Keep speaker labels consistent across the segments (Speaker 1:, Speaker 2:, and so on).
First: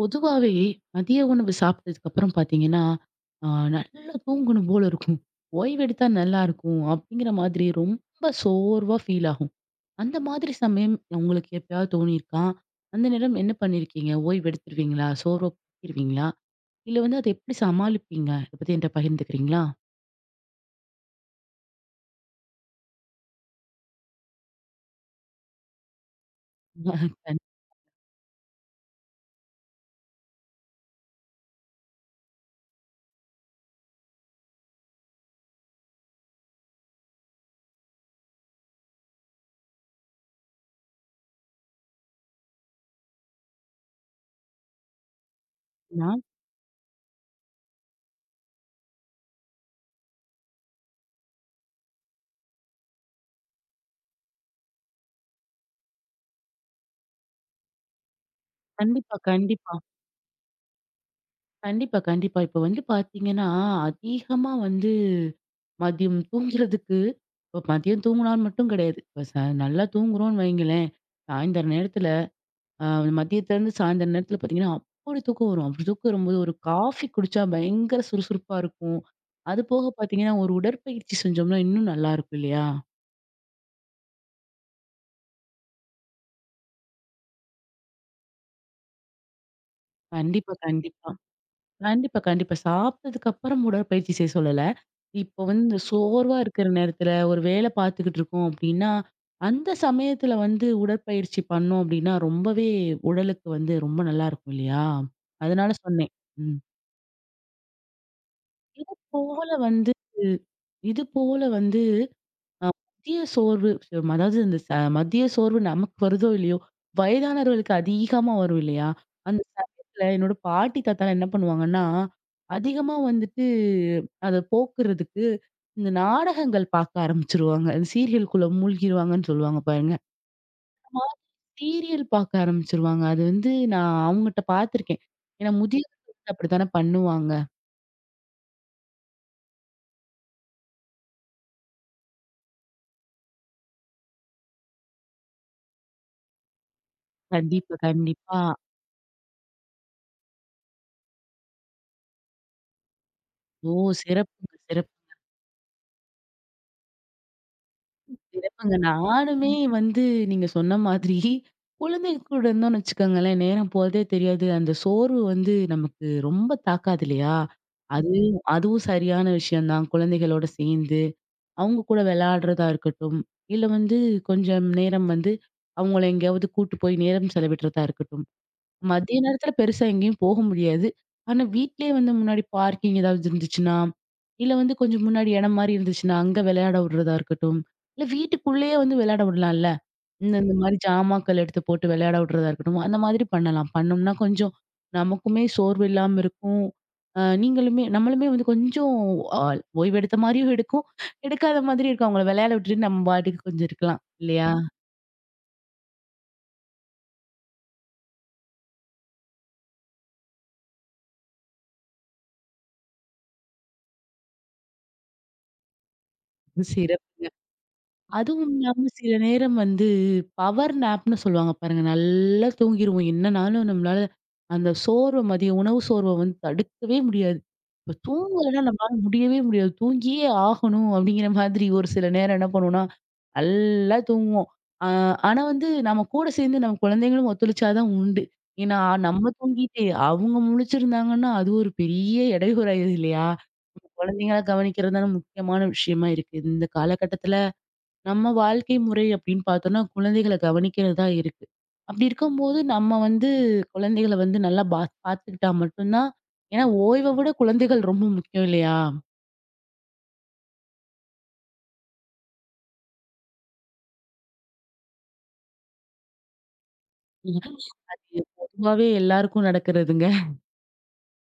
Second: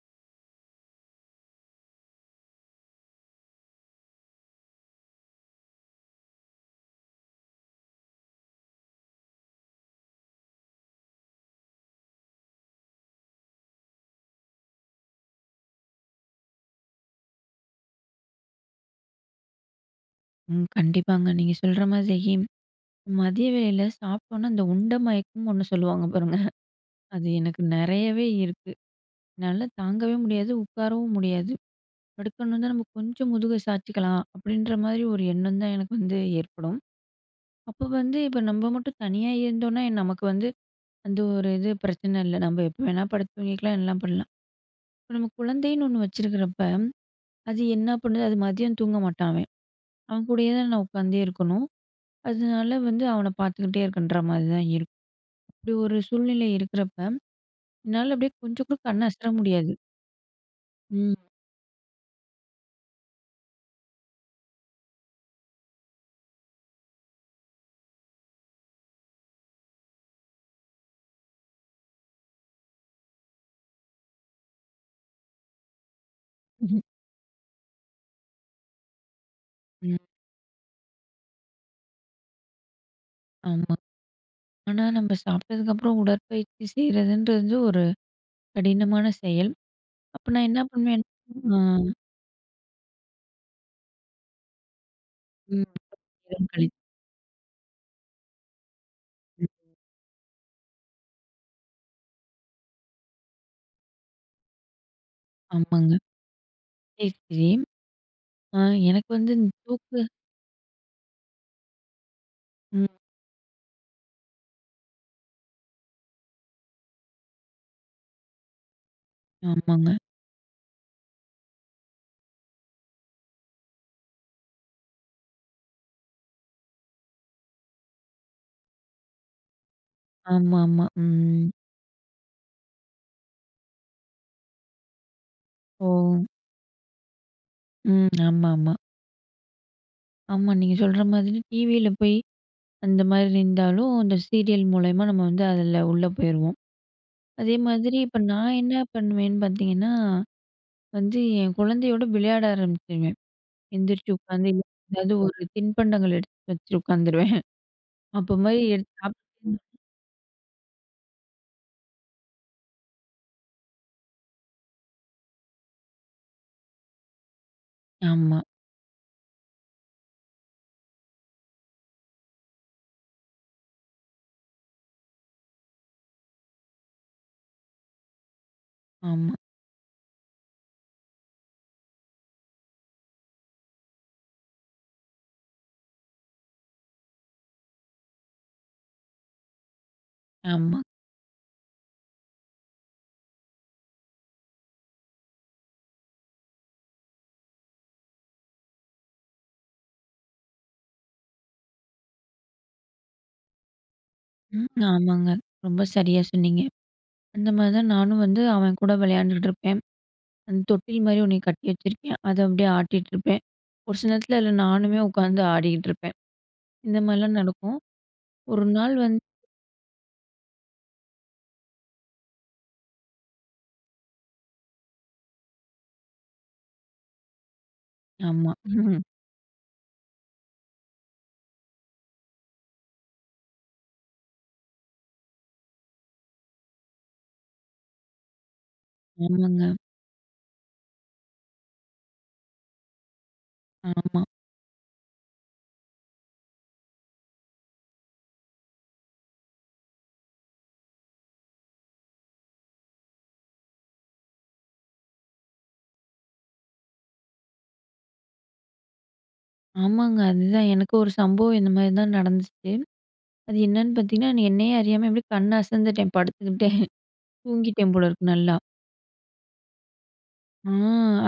Speaker 1: பொதுவாவே மதிய உணவு சாப்பிட்டதுக்கப்புறம் பார்த்தீங்கன்னா, அ நல்லா தூங்கணும் போல இருக்கும். ஓய்வு எடுத்தா நல்லாயிருக்கும், அப்பிடீங்கிற மாதிரி ரொம்ப சோர்வா ஃபீல் ஆகும். அந்த மாதிரி சமயம் உங்களுக்கு எப்பயாவது தோணிருக்கா? அந்த நேரம் என்ன பண்ணியிருக்கீங்க? ஓய்வு எடுத்துருவீங்களா? சோர்வா போக்கிருவீங்களா? இல்ல வந்து, அத எப்பிடி சமாளிப்பீங்க? அத பத்தி என்ட்ட பகிர்ந்துக்கிறீங்களா?
Speaker 2: ம். கண்டிப்பாங்க. நீங்க சொல்ற மாதிரி, மதிய வேள சாப்ட்டோன்னா, அந்த உண்ட மயக்கம் ஒண்ணு சொல்லுவாங்க பாருங்க அது
Speaker 1: கண்
Speaker 2: எனக்கு நிறையவே இருக்கு. என்னால தாங்கவே முடியாது. உட்காரவும் முடியாது. படுக்கணுன்னா, நம்ம கொஞ்சம் முதுக சாய்ச்சுக்கலாம். அப்பிடீன்ற மாரி ஒரு எண்ணம் தான் எனக்கு வந்து ஏற்படும். அப்போ வந்து இப்ப நம்ம மட்டும் தனியா இருந்தோன்னா, நமக்கு வந்து அந்த ஒரு இது பிரச்சன இல்ல. நம்ம எப்ப வேணா படுத்து தூங்கிக்கலாம். எல்லாம் பண்லாம். இப்ப, நம்ம குழந்தைன்னு ஒண்ணு
Speaker 1: நா
Speaker 2: வச்சிருக்கிறப்ப, அது என்ன பண்ணுது? அது மதியம் தூங்க மாட்டான், அவன். அவன் கூடயே தான், நான் உட்காந்தே இருக்கணும். அதனால வந்து அவன பார்த்துக்கிட்டே இருக்கேன்ற மாரிதான் இருக்கும். இப்பிடி ஒரு சூழ்நிலை இருக்கிறப்ப, என்னால அப்பிடியே கொஞ்சம் கூட கண்ணு
Speaker 1: கண்டிப்பா,
Speaker 2: அசற முடியாது.
Speaker 1: கண்டிப்பா.
Speaker 2: ம்.
Speaker 1: கண்டிப்பா. கண்டிப்பா. இப்ப வந்து பார்த்தீங்கன்னா, அதிகமா வந்து, மதியம் தூங்கிறதுக்கு இப்போ மதியம் தூங்கினா மட்டும் கிடையாது. இப்போ ச நல்லா தூங்குறோம்ன்னு வைங்களேன். சாயந்தர நேரத்துல, அ மதியத்துலேருந்து சாயந்திரம் நேரத்துல பார்த்தீங்கன்னா, அப்பிடி தூக்கம் வரும். அப்பிடி தூக்கம் வரும்போது, ஒரு காஃபி குடிச்சா, பயங்கர சுறுசுறுப்பா இருக்கும். அது போக
Speaker 2: ம்.
Speaker 1: பார்த்தீங்கன்னா, ஒரு உடற்பயிற்சி செஞ்சோம்னா, இன்னும் நல்லாயிருக்கும். இல்லையா!
Speaker 2: ஆமா. ஆனா, நம்ப சாப்பிட்டதுக்கப்புறம் உடற்பயிற்சி செய்கிறதுன்றது, ஒரு கடினமான செயல். அப்ப நான்
Speaker 1: கண்டிப்பா,
Speaker 2: என்ன பண்ணுவேன்
Speaker 1: கண்டிப்பா.
Speaker 2: ஆமா.
Speaker 1: கண்டிப்பா, கண்டிப்பா, சாப்பிட்டதுக்கப்புறம் உடற்பயிற்சி செய்ய சொல்லல. இப்ப
Speaker 2: [unintelligible] ம்
Speaker 1: வந்து சோர்வா
Speaker 2: மிகவும்
Speaker 1: இருக்கற
Speaker 2: கடின
Speaker 1: நேரத்துல ஒரு வேல பார்த்துக்கிட்டிருக்கோம். அப்பிடீன்னா, அந்த சமயத்துல வந்து, உடற்பயிற்சி பண்ணோம். அப்பிடீன்னா ரொம்பவே உடலுக்கு வந்து ரொம்ப நல்லாயிருக்கும், இல்லையா! அதனால
Speaker 2: ஆமாங்க.
Speaker 1: சொன்னேன். ம்.
Speaker 2: சரி, சரி. அ
Speaker 1: இது
Speaker 2: எனக்கு வந்து
Speaker 1: போல
Speaker 2: இந்த தூக்க
Speaker 1: வந்துட்டு இது போல வந்து, அ
Speaker 2: ம்.
Speaker 1: மதிய சோர்வு ம அதாவது இந்த மதிய சோர்வு நமக்கு வருதோ, இல்லையோ, வயதானவர்களுக்கு அதிகமா வரும், இல்லையா! அந்த
Speaker 2: ஆமாங்க
Speaker 1: சமயத்துல, என்னோட பாட்டி, தாத்தாலாம் என்ன பண்ணுவாங்கன்னா? அதிகமா வந்துட்டு, அத போக்குறதுக்கு இந்த நாடகங்கள் பார்க்க ஆரம்பிச்சுருவாங்க. அந்த சீரியலுக்குள்ள மூழ்கிடுவாங்கன்னு சொல்லுவாங்க, பாருங்க.
Speaker 2: ஆமா, ஆமா.
Speaker 1: [unintelligible] மாரி
Speaker 2: ம்.
Speaker 1: சீரியல் பார்க்க ஆரம்பிச்சிருவாங்க. அது வந்து நான் அவுங்கட்ட பார்த்துருக்கேன். ஏன்னா,
Speaker 2: ஓ!
Speaker 1: முதியவங்க அப்படித்தானே பண்ணுவாங்க.
Speaker 2: ம். ஆமாமா. ஆமா, நீங்க சொல்ற மாதிரி டிவில போயி, அந்த மாதிரி இருந்தாலும், அந்த சீரியல் மூலியமா நம்ம வந்து அதுல உள்ள போயிருவோம்.
Speaker 1: கண்டிப்பா,
Speaker 2: அதேமாதிரி இப்ப
Speaker 1: கண்டிப்பா.
Speaker 2: நான் என்ன பண்ணுவேன்னு பாத்தீங்கன்னா, வந்து என் குழந்தையோடு விளையாட ஆரம்பிச்சுருவேன்.
Speaker 1: ஓ
Speaker 2: எந்திரிச்சு உக்காந்து,
Speaker 1: சிறப்புங்க,
Speaker 2: ஏதாவது
Speaker 1: சிறப்புங்க.
Speaker 2: ஒரு தின்பண்டங்கள எடுத்து வச்சு உட்காந்துடுவேன். அப்ப மாரி
Speaker 1: சிறப்புங்க,
Speaker 2: எடுத்து சாப்ட்டு
Speaker 1: நானுமே
Speaker 2: [unintelligible]
Speaker 1: வந்து நீங்க சொன்ன மாதிரி, குழந்தைங்க கூட இருந்தோம்னு வச்சுக்கோங்களேன், நேரம் போறதே தெரியாது, அந்த சோர்வு வந்து நமக்கு ரொம்ப தாக்காது இல்லையா? அது
Speaker 2: ஆமா.
Speaker 1: அதுவும் சரியான விஷயம் தான் குழந்தைகளோடு சேந்து, அவுங்க கூட விளையாடுறதா இருக்கட்டும் இல்ல வந்து, கொஞ்சம் நேரம் வந்து அவங்கள எங்கயாவது கூட்டு போய் நேரம் செலவிட்றதா இருக்கட்டும், மதிய
Speaker 2: ஆமா.
Speaker 1: நேரத்துல பெருசா எங்கயும் போக முடியாது. ஆனா வீட்லயே வந்து முன்னாடி பார்க்கிங் ஏதாவது இருந்துச்சுன்னா, இல்ல வந்து கொஞ்சம் முன்னாடி இடம் மாரி இருந்துச்சுன்னா, அங்க விளையாட விடுறதா இருக்கட்டும், இல்ல வீட்டுக்குள்ளயே வந்து விளையாடவுடலாம்ல, இந்த இந்த மாரி
Speaker 2: ஆமா.
Speaker 1: சாமான்கள் எடுத்து போட்டு விளையாடவுறதா இருக்கட்டும், அந்த மாதிரி பண்ணலாம். பண்ணோம்னா கொஞ்சம் நமக்குமே சோர்வு இல்லாம இருக்கும். அ நீங்களுமே நம்மளுமே வந்து கொஞ்சம் ஆ ஓய்வு எடுத்த மாதிரியும் இருக்கும், எடுக்காத மாதிரியும் இருக்கும். அவங்கள விளையாட விட்டுட்டு நம்ம பாட்டுக்கு கொஞ்சம் இருக்கலாம் இல்லையா?
Speaker 2: ம், ஆமாங்க ரொம்ப சரியா சொன்னீங்க, அந்த மாரிதான் நானும் வந்து, அவன் கூட விளையாண்டுட்டு இருப்பேன். அந்த தொட்டில் மாரி 1 கட்டி வச்சிருக்கேன். அத அப்டியே ஆட்டிட்ருப்பேன். ஒரு சில நேரத்துல அதுல நானுமே உட்காந்து ஆடிட்டிருப்பேன். இந்த
Speaker 1: சிறப்புங்க.
Speaker 2: மாரிலாம் நடக்கும்.
Speaker 1: அதுவும்
Speaker 2: ஒரு
Speaker 1: இல்லாம
Speaker 2: நாள்
Speaker 1: சில
Speaker 2: வந்து
Speaker 1: நேரம் வந்து, பவர் நேப்னு சொல்லுவாங்க பாருங்க, நல்லா தூங்கிருவோம் என்னனாலும் நம்மளால அந்த சோர்வ, மதியம் உணவு சோர்வ வந்து தடுக்கவே முடியாது. இப்போ
Speaker 2: ஆமா.
Speaker 1: தூங்கலனா நம்ளால முடியவே முடியாது. தூங்கியே ஆகணும் அப்டிங்ற மாதிரி ஒரு சில நேரம் என்ன பண்ணுவோனா, நல்லா தூங்குவோம், அ ஆனா வந்து நம்ம கூட சேந்து, நம்ம குழந்தைங்களும் ஒத்துழைச்சா தான் உண்டு. ஏன்னா, நம்ம
Speaker 2: ஆமாங்க.
Speaker 1: தூங்கிட்டு அவங்க முழிச்சிருந்தாங்கன்னா, அது ஒரு பெரிய இடையூறாயிருது இல்லையா?
Speaker 2: ஆமா.
Speaker 1: குழந்தைங்கள கவனிக்கிறது தான் முக்கியமான விஷயமா இருக்குது. இந்த காலகட்டத்துல நம்ம வாழ்க்கை முறை அப்டின்னு பாத்தோனா, குழந்தைகள கவனிக்கிறது தான் இருக்கு. அப்டி இருக்கும்போது நம்ம வந்து குழந்தைகள வந்து நல்லா பா பாத்துக்கிட்டா மட்டுந்தான் ஏன்னா ஓய்வ விட குழந்தைகள் ரொம்ப முக்கியம் இல்லையா?
Speaker 2: ஆமாங்க. அதுதான் எனக்கும் ஒரு சம்பவம் இந்தமாரி தான் நடந்துச்சு. அது என்னான்னு பாத்தீங்கன்னா, நி என்னையே அறியாம இப்பிடி கண் அசந்துட்டேன், படுத்துக்கிட்டேன், தூங்கிட்டேன் போல
Speaker 1: [unintelligible]
Speaker 2: இருக்கு. நல்லா!
Speaker 1: பொதுவாவே எல்லாருக்கும் நடக்கிறதுங்க.
Speaker 2: ஆ,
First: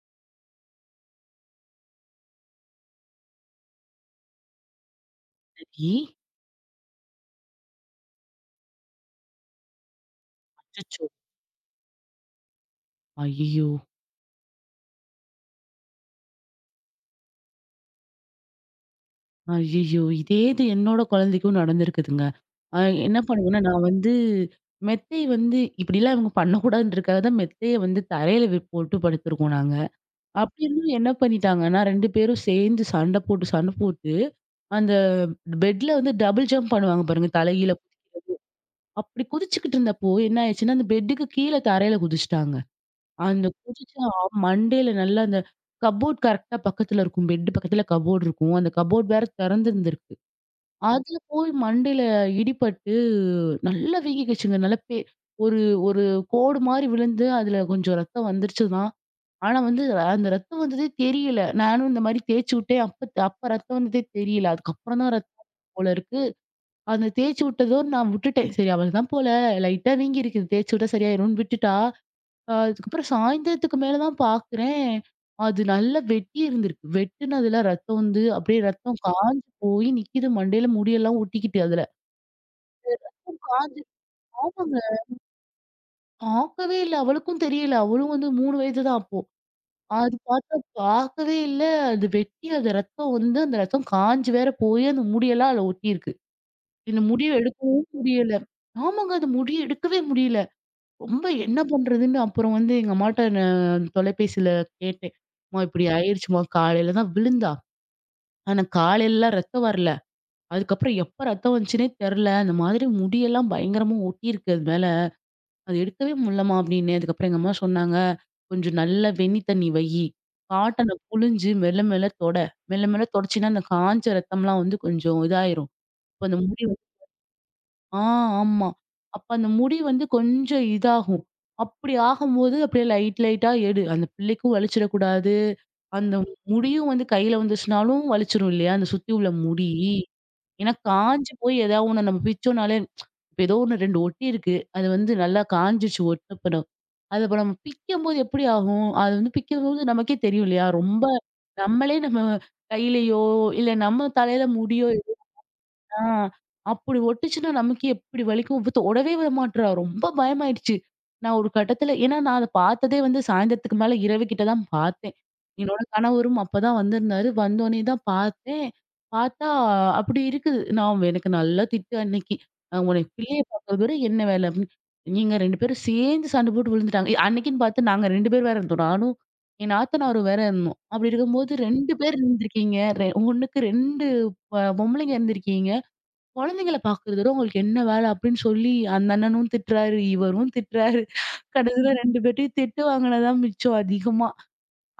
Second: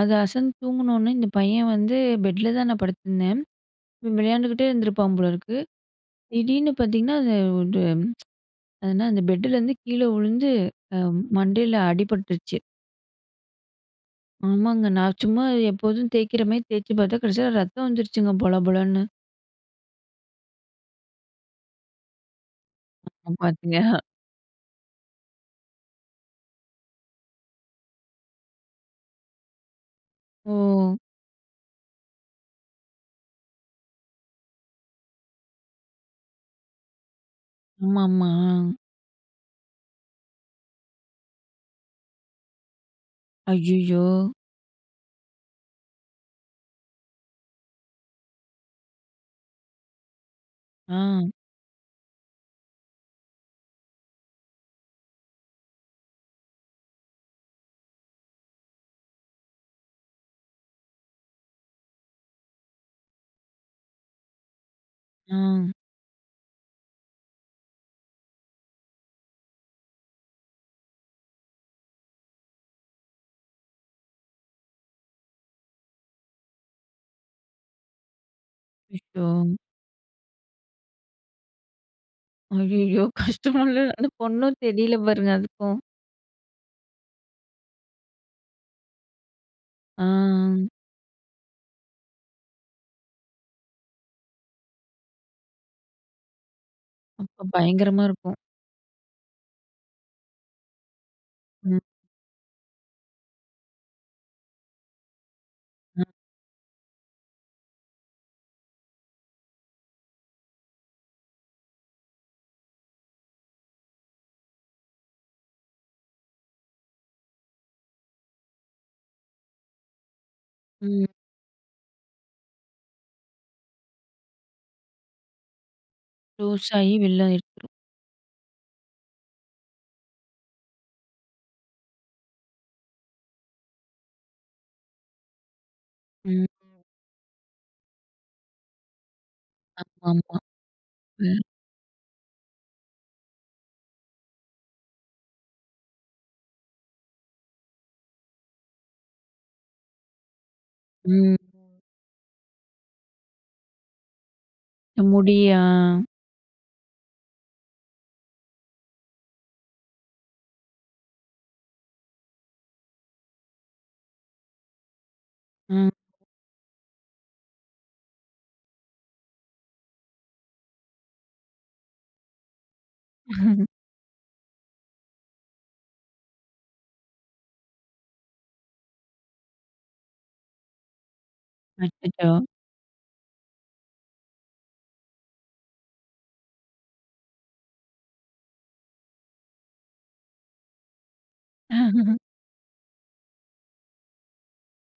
Speaker 2: அது அசந்து தூங்குனவுனே இந்த பையன் வந்து பெட்ல தான் நான் படுத்துருந்தேன். இவென் விளையாண்டுகிட்டே இருந்திருப்பான் போலருக்கு!
Speaker 1: சரி.
Speaker 2: திடீர்னு பாத்தீங்கன்னா, அந்த வுடு அது என்னா அந்த பெட்டுலருந்து கீழே உழுந்து அ
Speaker 1: அச்சச்சோ!
Speaker 2: மண்டையில அடிபட்டுருச்சு.
Speaker 1: ஐய்யயோ!
Speaker 2: ஆமாங்க. நான் சும்மா எப்போதும் தேய்க்கிறமாரி தேச்சுப் பாத்தா, கடைசில ரத்தம் வந்துருச்சுங்க. பொல பொலன்னு.
Speaker 1: ஐயய்யோ! இதே இது என்னோட கொழந்தைக்கும் நடந்திருக்குதுங்க. ஆ என்ன பண்ணுவேன்னா, நான்
Speaker 2: [unintelligible]
Speaker 1: வந்து மெத்தை வந்து இப்பிடிலாம் இவுங்க பண்ணக்கூடாதுன்றதுக்காக தான், மெத்தையை வந்து தரையில வி போட்டு படுத்துருக்கோம் நாங்க. அப்பிடியிருந்தும்
Speaker 2: ஓ!
Speaker 1: என்ன பண்ணீட்டாங்கன்னா, 2 பேரும் சேந்து சண்ட போட்டு சண்ட போட்டு, அந்த பெட்ல வந்து டபுள் ஜம்ப் பண்ணுவாங்க பாருங்க தலை கீழ குதிக்கிறது.
Speaker 2: ஆமாமா. ஆ.
Speaker 1: அப்பிடி குதிச்சுக்கிட்டு இருந்தப்போ, என்னாயிருச்சுன்னா, அந்த பெட்டுக்கு கீழே தரையில குதிச்சிட்டாங்க. அந்த
Speaker 2: ஐய்யயோ!
Speaker 1: குதிச்சா மண்டையில நல்லா அந்த கப்போர்ட் கரெக்ட்டா பக்கத்தில இருக்கும். பெட்டு பக்கத்தில கபோர்ட் இருக்கும். அந்த கபோர்ட் வேற தெறந்திருந்திருக்கு. அதில
Speaker 2: ஆ.
Speaker 1: போய் மண்டையில இடிபட்டு நல்லா வீங்கிகிச்சுங்க. நல்லா பெ ஒரு-ஒரு கோடுமாரி விழுந்து, அதில கொஞ்சம் ரத்தம் வந்துருச்சு தான். ஆனா, வந்து, அந்த ரத்தம் வந்ததே தெரியல. நானும் இந்தமாரி தேச்சு உட்டேன். அப்பத் அப்ப ரத்தம் வந்ததே தெரியல. அதுக்கப்புறந்தான் ரத்தம்
Speaker 2: ஆ.
Speaker 1: வந்திருக்கும் போல இருக்கு. அந்த தேச்சு உட்டதோட நான் விட்டுட்டேன். சரி அவளதான் போல. லைட்டா வீங்கியிருக்குது. தேச்சு விட்டா சரியாயிருன்னு விட்டுட்டா, அ அதுக்கப்பறம் சாயந்தரத்துக்கு மேல தான் பாக்குறேன். அது நல்லா வெட்டி இருந்திருக்கு. வெட்டுனதில ரத்தம் வந்து, அப்பிடியே ரத்தம் காஞ்சு
Speaker 2: அச்சச்சோ!
Speaker 1: போயி நிக்கிது மண்டையில முடியெல்லாம் ஒட்டிக்கிட்டு அதுல. சரி
Speaker 2: ஐயய்யோ!
Speaker 1: ரத்தம்
Speaker 2: கஷ்டமால்ல?
Speaker 1: காஞ்சி
Speaker 2: அந்த பொண்ணும்
Speaker 1: ஆமங்க!
Speaker 2: தெரியல பாருங்க. அதுக்கும்!
Speaker 1: பாக்கவே இல்ல. அவளுக்கும் தெரியல. அவளும் வந்து 3 வயது தான் அப்போ. அது பாத்தா
Speaker 2: ஆ.
Speaker 1: பாக்கவே இல்ல. அது வெட்டி அது ரத்தம் வந்து, அந்த ரத்தம் காஞ்சு வேற போயி, அந்த முடியெல்லாம் அதுல ஒட்டிருக்கு. இந்த முடிய
Speaker 2: அப்ப
Speaker 1: எடுக்கவும்
Speaker 2: பயங்கரமா
Speaker 1: முடியல.
Speaker 2: இருக்கும்.
Speaker 1: ஆமாங்க. அந்த முடிய எடுக்கவே முடியல. ரொம்ப என்ன
Speaker 2: ம்.
Speaker 1: பண்றதுன்னு அப்புறம் வந்து எங்க அம்மாட்ட நான் தொலைபேசில கேட்டேன். "அம்மா இப்பிடி
Speaker 2: ம்.
Speaker 1: ஆயிடுச்சுமா! காலையில தான் விழுந்தா! ஆனா, காலைலலாம் ரத்தம் வரல. அதுக்கப்புறம் எப்ப ரத்தம் வந்துச்சுன்னே தெரில. இந்த மாதிரி முடியெல்லாம் பயங்கரமா ஒட்டியிருக்கு அது மேல. அத எடுக்கவே முட்லம்மா" அப்பிடின்னேன். அதுக்கப்பறம் எங்க அம்மா சொன்னாங்க, "கொஞ்சம் நல்லா வெண்ணி தண்ணீ வையு. காட்டன
Speaker 2: ம்.
Speaker 1: புழிஞ்சு மெல்ல மெல்ல தொட. மெல்ல மெல்ல தொடச்சின்னா, அந்த காஞ்ச ரத்தம்லாம் வந்து கொஞ்சம் இதாயிரும். கொஞ்சம் முடி" [unintelligible]
Speaker 2: லூசாயி வெளில ஆயிருக்கு.
Speaker 1: ஆ, ஆமா. அப்ப அந்த முடி வந் து கொஞ்சம் இதாகும். அப்பிடி ஆகும்போது, அப்டியே லைட் லைட்டா எடு. அந்த பிள்ளைக்கும் வலிச்சிறக்கூடாது. அந்த
Speaker 2: ம்.
Speaker 1: முடியும் வந்து கையில வந்துச்சுனாலும், வலிச்சிரும் இல்லயா! அந்த சுத்தி உள்ள முடி.
Speaker 2: ஆமாமா.
Speaker 1: ஏன்னா, காஞ்சு
Speaker 2: ம்.
Speaker 1: போய் ஏதாவது ஒண்ண நம்ம பிச்சோன்னாலே, இப்ப ஏதோ 1 2 ஒட்டி இருக்கு. அது வந்து நல்லா காஞ்சுச்சு ஒட்டனப்பறம். அது இப்ப நம்ம பிக்கம்போது, எப்பிடி ஆகும்? அது வந்து பிக்கும்போது நமக்கே தெரியும் இல்லயா! ரொம்ப
Speaker 2: ம்.
Speaker 1: நம்மளே நம்ம கையிலயோ, இல்ல நம்ம தலையில முடியோ,
Speaker 2: இந்த
Speaker 1: ஏதோ
Speaker 2: முடியா!
Speaker 1: ஆ அப்புடி ஒட்டுச்சுன்னா நமக்கே எப்பிடி வலிக்கும்! இவ தொடவே விட மாட்றா! ரொம்ப பயமாயிடுச்சு. நான் ஒரு கட்டத்தில ஏன்னா நான் அத பாத்ததே வந்து, சாயந்தரத்துக்கு மேல இரவு கிட்டதான் பாத்தேன். என்னோட
Speaker 2: ஆ.
Speaker 1: கணவரும் அப்ப தான் வந்திருந்தாரு. வந்தோனே தான் பாத்தேன். பாத்தா அப்பிடி இருக்குது. நான் வ் எனக்கு நல்லா திட்டு அன்னக்கி. நான் உன்னைய பிள்ளைய பாக்கிறதோட என்ன வேல? அப்பிட்ன்னு நீங்க 2 பேரும் சேர்ந்து சண்ட போட்டு விழுந்துட்டாங்க. அன்னக்கின்னு பாத்து நாங்க 2 பேரும் வேற இருந்தோம். நானும் என் நாத்தனாரும் வேற இருந்தோம். அப்பிடி இருக்கும்போது, "2 பேர்
Speaker 2: அச்சச்சோ!
Speaker 1: இருந்துருக்கீங்க! ரெ 1க்கு 2 பா பொம்பளைங்க இருந்துருக்கீங்க! கொழந்தைங்கள பாக்குறத விட உங்களுக்கு என்ன வேல?" அப்டின்னு சொல்லி, அந்த அண்ணனும் திட்றாரு. இவரும் திட்டுறாரு. கடைசில 2 பேர்டயும் திட்டு வாங்கினது தான் மிச்சம் அதிகமா.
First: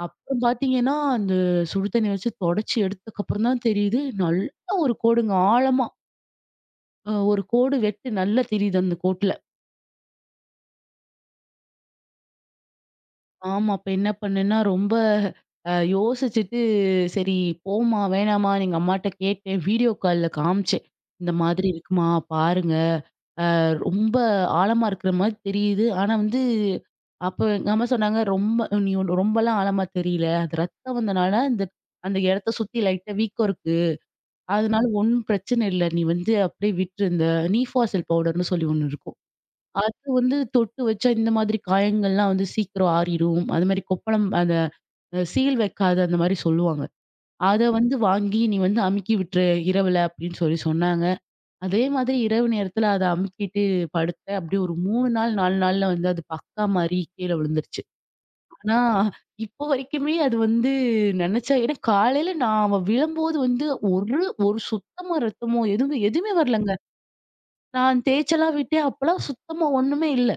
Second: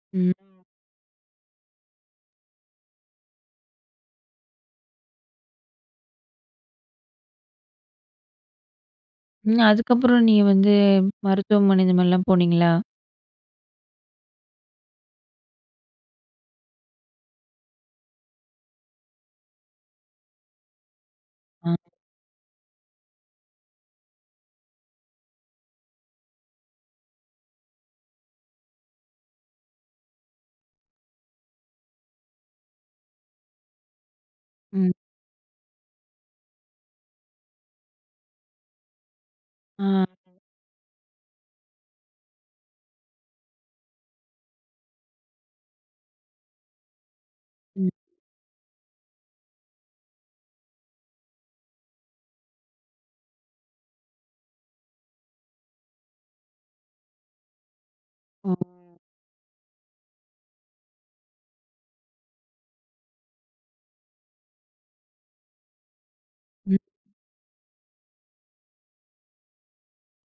Speaker 1: அப்புறம்
Speaker 2: ம்.
Speaker 1: பாத்தீங்கன்னா, அந்த சுடு தண்ணீ வச்சு தொடச்சி எடுத்ததுக்கப்புறம் தான் தெரியுது. நல்ல ஒரு கோடுங்க ஆழமா அ ஒரு கோடு வச்சு நல்லா தெரியுது அந்த கோட்டுல.
Speaker 2: ம். அதுக்கப்புறம் நீங்க வந்து மருத்துவமனை இந்த மாரிலாம் போனீங்களா?
Speaker 1: ஆமா. அப்ப என்ன பண்ணேன்னா, ரொம்ப அ யோசிச்சுட்டு சரி போமா! வேணாமான்னு எங்க அம்மாகிட்ட கேட்டேன். வீடியோ கால்ல காமிச்சேன். இந்த மாதிரி
Speaker 2: ஆ.
Speaker 1: இருக்குமா! பாருங்க. அ ரொம்ப ஆழமா இருக்குறமாரி தெரியுது, ஆனா வந்து அப்ப எங்க அம்மா சொன்னாங்க ரொம்ப நீ ரொம்பலாம் ஆழமா தெரியல. அது ரத்தம் வந்தனால, இந்த அந்த இடத்த சுத்தி லைட்டா வீக்கம் இருக்கு. அதனால
Speaker 2: ம்.
Speaker 1: ஒன்னும் பிரச்சன இல்ல. நீ வந்து அப்பிடியே விட்ரு. இந்த நீஃபாசல் பவுடர் னு சொல்லி ஒன்னு இருக்கும்.
Speaker 2: ஆ, அ.
Speaker 1: அது வந்து தொட்டு வச்சா இந்த மாதிரி காயங்கள்லாம் வந்து சீக்கிர ஆறிரும். அதுமாரி கொப்பளம் அந்த அ சீல் வைக்காத அந்தமாரி சொல்லுவாங்க. அத
Speaker 2: ம்.
Speaker 1: வந்து வாங்கி நீ வந்து அமுக்கி விட்ரு. இரவுல அப்பிடின்னு சொல்லி சொன்னாங்க. அதே மாதிரி இரவு நேரத்துல அதை அமுக்கிட்டு, படுத்தேன். அப்பிடியே ஒரு 3 நாள் 4 நாள்ல வந்து அது பக்கா மாரி கீழே விழுந்துருச்சு.
Speaker 2: ஓ!
Speaker 1: ஆனா, இப்போ வரைக்குமே அது வந்து நினைச்சா ஏன்னா காலையில நான் அவ விழும்போது வந்து ஒரு, ஒரு சுத்தமா ரத்தமோ! எதுவுமே எதுவுமே வரலங்க
Speaker 2: ம்.
Speaker 1: நான் தேய்ச்செல்லாம் விட்டேன் அப்பலாம் சுத்தமா ஒன்னுமே இல்ல.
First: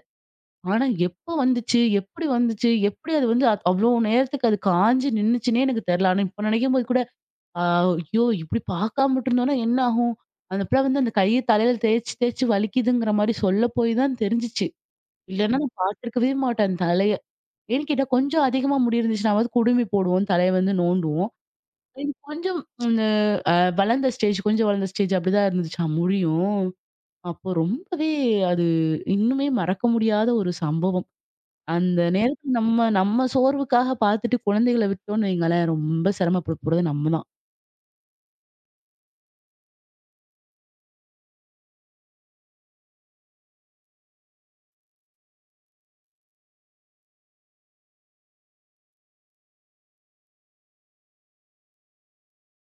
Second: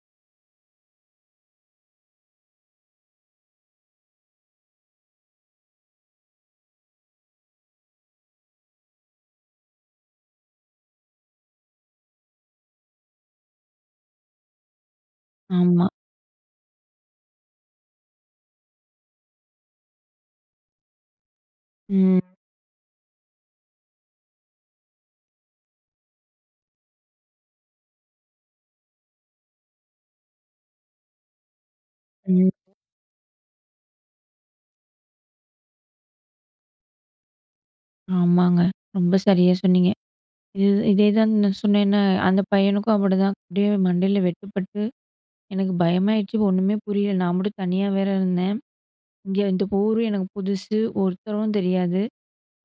Speaker 1: ஆனா, எப்போ வந்துச்சு? எப்பிடி வந்துச்சு, எப்பிடி அது வந்து அவ்ளோ நேரத்துக்கு அது காஞ்சு நின்னுச்சுன்னே எனக்கு தெரியல. ஆனா இப்ப நினைக்கும்போது கூட அ ஐயோ! இப்பிடி பார்க்காம விட்டுருந்தோன்னா என்ன ஆகும் அந்த பிள்ளை வந்து அந்த கைய தலையில தேய்ச்சு, தேய்ச்சு வலிக்குதுங்குற மாரி சொல்ல போய் தான் தெரிஞ்சுச்சு. இல்லன்னா நான்
Speaker 2: ஆமா.
Speaker 1: பார்த்துருக்கவே மாட்டேன் தலைய. ஏன் கேட்டா கொஞ்சம் அதிகமா முடி இருந்துச்சுனாவது குடுமி போடுவோம், தலைய வந்து நோண்டுவோம். இது
Speaker 2: ம்.
Speaker 1: கொஞ்சம் இந்த அ வளர்ந்த ஸ்டேஜ் கொஞ்சம் வளர்ந்த ஸ்டேஜ் அப்பிடிதான் இருந்துச்சா முடியும்! அப்ப ரொம்பவே அது இன்னுமே மறக்க முடியாத ஒரு சம்பவம் அந்த
Speaker 2: ம்.
Speaker 1: நேரத்தில் நம்ம, நம்ம சோர்வுக்காக பார்த்துட்டு குழந்தைகள விட்டோன்னு வைங்களேன்! ரொம்ப சிரமப்பட போறது நம்ம தான்.
Speaker 2: ஆமாங்க, ரொம்ப சரியா சொன்னீங்க. இது இதேதான் நான் சொன்னேன்ல, அந்த பையனுக்கும் அப்படிதான். அப்படியே மண்டையில வெட்டுப்பட்டு எனக்கு பயமாயிருச்சு ஒண்ணுமே புரியல, நான் மட்டும் தனியா வேற இருந்தேன். இங்கே இந்த ஊரு எனக்கு புதுசு, ஒருத்தரும் தெரியாது,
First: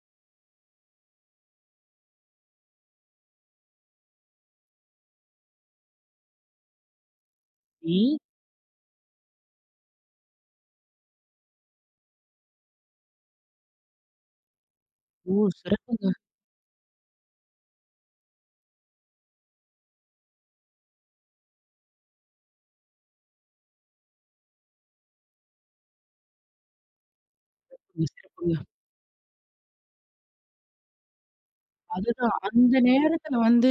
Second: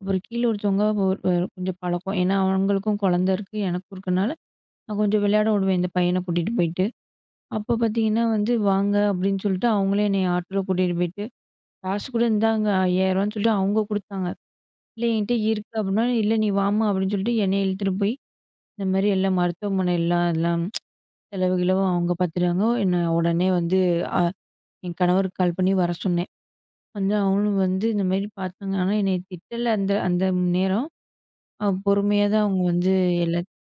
Speaker 2: அப்புறம் கீழே ஒருத்தவங்க ஓ அ கொஞ்சம் பழக்கம். ஏன்னா, அவங்களுக்கும் கொழந்தை இருக்கு, எனக்கும் இருக்கனால, நான் கொஞ்சம் விளையாடவுடுவேன். இந்த பையனை கூட்டிட்டு போயிட்டு, அப்போ
Speaker 1: ம்.
Speaker 2: பார்த்தீங்கன்னா வந்து, "வாங்க" அப்படின்னு சொல்லிட்டு, அவங்களே என்னைய ஆட்டோல கூட்டிட்டுபோயிட்டு, "காசு கூட இந்தங்கா, ரூ. 5000ன்னு "சொல்லிட்டு அவுங்க குடுத்தாங்க, 'இல்லை என்கிட்ட
Speaker 1: ஓ!
Speaker 2: இருக்கு," அப்படினா
Speaker 1: கரெக்ட்டுங்க.
Speaker 2: "இல்லை நீ வாம்மா," அப்படின்னு சொல்லிட்டு என்னை இழுத்துட்டு போய் இந்த மாதிரி எல்லா மருத்துவமனைலாம் எல்லாம் செலவு, கிளவு, அவங்க பார்த்துட்டாங்க. என்னை உடனே வந்து, அ என் கணவருக்கு கால் பண்ணி வர சொன்னேன். வந்து அவங்களும் வந்து இந்த
Speaker 1: [unintelligible]
Speaker 2: மாதிரி
Speaker 1: சிறப்புங்க.
Speaker 2: பார்த்தாங்க. ஆனா என்னைய திட்டல அந்த அந்த நேரம் அ பொறுமையா
Speaker 1: அதுதான்
Speaker 2: தான் அவங்க
Speaker 1: அந்த
Speaker 2: வந்து
Speaker 1: நேரத்தில
Speaker 2: எல்லாத்
Speaker 1: வந்து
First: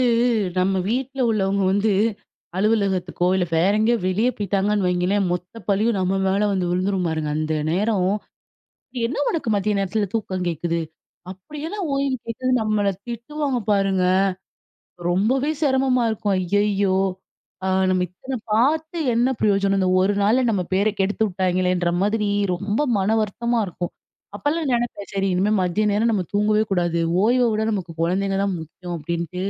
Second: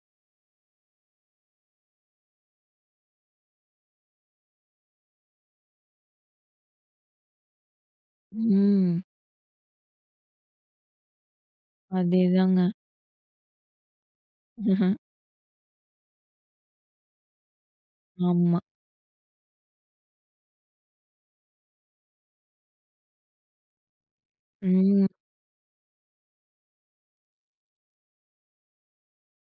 Speaker 1: நம்ம வீட்ல உள்ளவங்க வந்து அலுவலகத்துக்கோ இல்ல, வேற எங்கேயோ வெளிய போய்ட்டாங்கன்னு வைங்களேன், மொத்த பழியும் நம்ம மேல வந்து விழுந்துரும் பாருங்க, அந்த நேரம்
Speaker 2: ம்.
Speaker 1: "என்ன உனக்கு மதிய நேரத்தில தூக்கம் கேட்குது? அப்படியென்ன ஓய்வு கேட்குது?"
Speaker 2: அதேதாங்க.
Speaker 1: நம்மள திட்டுவாங்க பாருங்க. ரொம்பவே சிரமமா இருக்கும். "ஐயய்யோ, அ நம்ம இத்தனை
Speaker 2: ஆமா.
Speaker 1: பார்த்து என்ன பிரயோஜனம்? இந்த ஒரு நாள்ல நம்ம பேரை கெடுத்து விட்டாங்கெளே!"ன்ற மாதிரி ரொம்ப மனவருத்தமா இருக்கும். அப்போலாம்
Speaker 2: ம்.
Speaker 1: நினைப்பேன். "சரி, இனிமேல் மதிய நேரம் நம்ம தூங்கவே கூடாது. ஓய்வவுட, நமக்கு கொழந்தைங்க தான் முக்கியம்." அப்படின்ட்டு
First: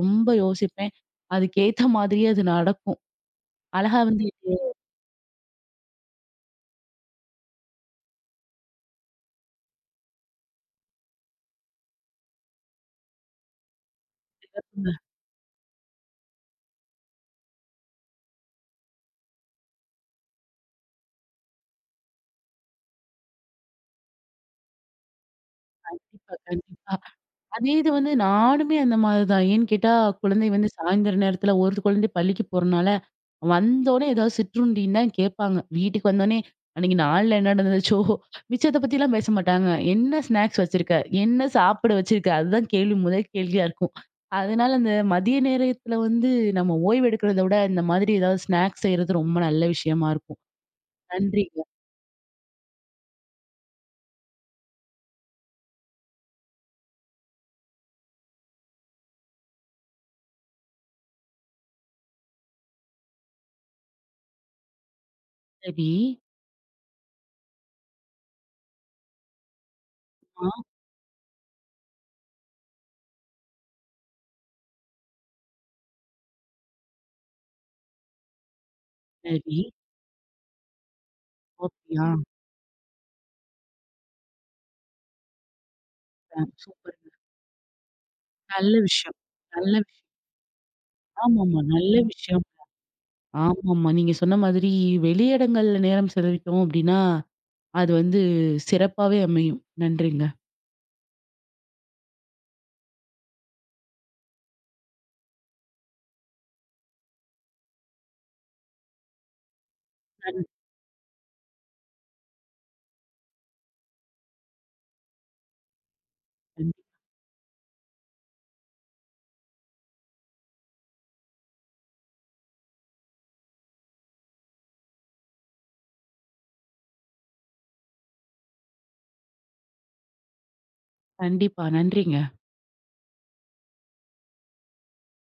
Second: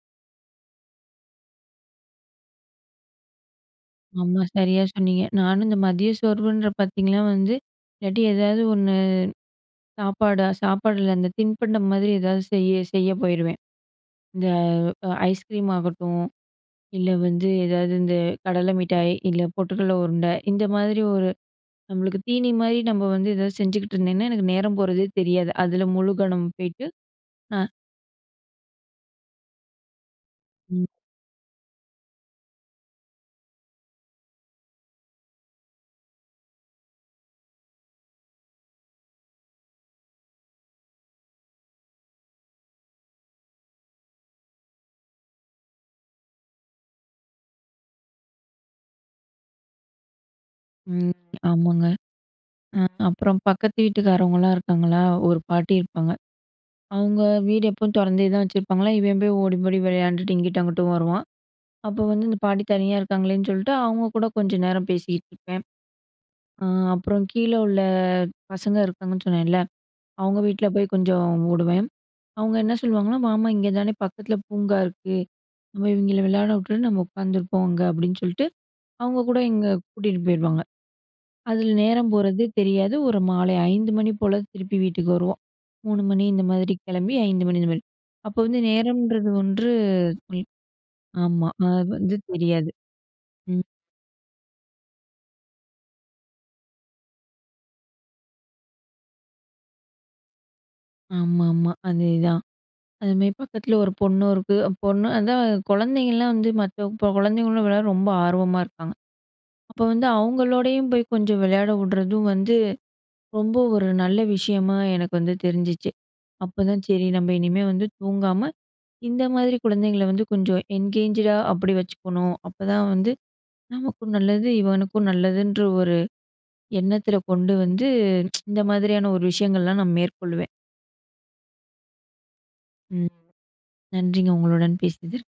Speaker 1: ரொம்ப யோசிப்பேன். அதுக்கேத்த மாதிரியே அது நடக்கும். அழகா வந்து
Speaker 2: ஆமா,
Speaker 1: [unintelligible]
Speaker 2: சரியா சொன்னீங்க. நானும் இந்த மதிய சோர்வுன்ற பார்த்தீங்கனா வந்து இல்லாட்டி ஏதாவது ஒண்ணு சாப்பாடா சாப்பாடுல அந்த தின்பண்டம் மாதிரி ஏதாவது செய்ய, செய்ய போயிருவேன். இந்த
Speaker 1: கரெக்ட்டுங்க.
Speaker 2: அ ஐஸ்கிரீம் ஆகட்டும், இல்ல வந்து ஏதாவது இந்த கடலை மிட்டாய், இல்ல பொட்டுக்கடலை உருண்டை இந்த மாதிரி ஒரு நம்மளுக்கு தீனி மாதிரி நம்ம வந்து எதாவது செஞ்சுகிட்டு இருந்தேனா, எனக்கு நேரம் போறதே தெரியாது அதில
Speaker 1: கண்டிப்பா,
Speaker 2: முழுகவனம் போயிட்டு
Speaker 1: கண்டிப்பா.
Speaker 2: அ
Speaker 1: அதே இது வந்து, நானுமே அந்த மாதிரி தான் ஏன்னு கேட்டா குழந்தை வந்து
Speaker 2: ம்.
Speaker 1: சாயந்திரம் நேரத்தில ஒரு குழந்தை பள்ளிக்கு போறனால, வந்தோன்னே ஏதாவது சிற்றுண்டி தான் கேட்பாங்க. வீட்டுக்கு வந்தோன்னே அன்னைக்கு நாள்ல என்ன நடந்துச்சோ மிச்சத்தை பத்திலாம் பேச மாட்டாங்க, "என்ன ஸ்நாக்ஸ் வச்சிருக்க? என்ன சாப்பிட வச்சுருக்க? அதுதான் கேள்வி, முதல் கேள்வியாக இருக்கும். அதனால அந்த மதிய நேரத்தில வந்து நம்ம ஓய்வு எடுக்கிறத விட, இந்த மாதிரி எதாவது ஸ்நாக்ஸ் செய்றது ரொம்ப நல்ல விஷயமா இருக்கும்.
Speaker 2: ம்.
Speaker 1: நன்றிங்க.
Speaker 2: ஆமாங்க, அ அப்புறம் பக்கத்து வீட்டுக்காரவங்கலாம் இருக்காங்களா, ஒரு பாட்டி இருப்பாங்க. அவங்க வீடு எப்போவும் தொறந்தே தான் வச்சிருப்பாங்களா! இவன் போய் ஓடி, ஓடி விளையாண்டுட்டு இங்கிட்டும், அங்கிட்டும் வருவான். அப்போ வந்து "இந்த பாட்டி தனியா இருக்காங்களேன்னு சொல்ட்டு அவங்க கூட கொஞ்ச நேரம் பேசிட்டு இருப்பேன்.
Speaker 1: சரி.
Speaker 2: அ அப்புறம் கீழ உள்ள அ பசங்க இருக்காங்க"ன்னு சொன்னேன்ல, அவங்க
Speaker 1: அ.
Speaker 2: வீட்ல போய் கொஞ்சம் ஓடுவேன். அவங்க என்ன சொல்லுவாங்கன்னா "வாமா இங்கே தானே பக்கத்தில பூங்கா இருக்கு. நம்ம இவங்கெளை விளையாடவுட்டு, நம்ம உட்காந்துருப்போம் அங்க." அப்படின்னு சொல்ட்டு, அவங்க கூட இங்க
Speaker 1: சரி.
Speaker 2: கூட்டிட்டு போயிருவாங்க. அதுல
Speaker 1: அப்படியா?
Speaker 2: நேரம் போறதே தெரியாது. ஒரு மாலை 5 மணி போல திருப்பி வீட்டுக்கு வருவோம்.3 மணி
Speaker 1: அ
Speaker 2: இந்த மாதிரி
Speaker 1: சூப்பர்.
Speaker 2: கிளம்பி 5 மணி இந்த மாதிரி. அப்போ வந்து
Speaker 1: நல்ல விஷயம்,
Speaker 2: நேரம்ன்றது ஒன்று
Speaker 1: நல்ல
Speaker 2: ஆமா,
Speaker 1: ஆமாம்மா,
Speaker 2: அது
Speaker 1: நல்ல
Speaker 2: வந்து
Speaker 1: விஷயம்,
Speaker 2: தெரியாது. ம்.
Speaker 1: ஆமாம்மா, நீங்க சொன்ன மாதிரி வெளியிடங்கள்ல நேரம் செலவிட்டோம் அப்படின்னா, அது வந்து சிறப்பாவே அமையும். நன்றிங்க.
Speaker 2: ஆமாமா, அதேதான், அது மாதிரி பக்கத்தில ஒரு பொண்ணும் இருக்கு, பொண்ணு அதான் கொழந்தைங்கலாம் வந்து மற்ற கொழந்தைங்களோட விளையாட ரொம்ப ஆர்வமா இருக்காங்க. அப்போ வந்து
Speaker 1: [unintelligible]
Speaker 2: அவங்களோடையும் போய் கொஞ்சம் விளையாடவுடுறதும் வந்து ரொம்ப ஒரு நல்ல விஷயமா எனக்கு வந்து தெரிஞ்சுச்சு.
Speaker 1: ம்.
Speaker 2: அப்போதான் "சரி நம்ம இனிமேல் வந்து தூங்காம, இந்த மாதிரி கொழந்தைங்களை வந்து கொஞ்சம் என்கேஜ்டா அப்படி வச்சுக்கணும், அப்போதான் வந்து நமக்கும் நல்லது, இவனுக்கும் நல்லது"ன்ற ஒரு எண்ணத்தில கொண்டு வந்து, இந்த மாதிரியான ஒரு விஷயங்கள்லாம் நான் மேற்கொள்வேன்.
Speaker 1: கண்டிப்பா, நன்றிங்க.
Speaker 2: ம், நன்றிங்க. உங்களுடன் பேசியதில்.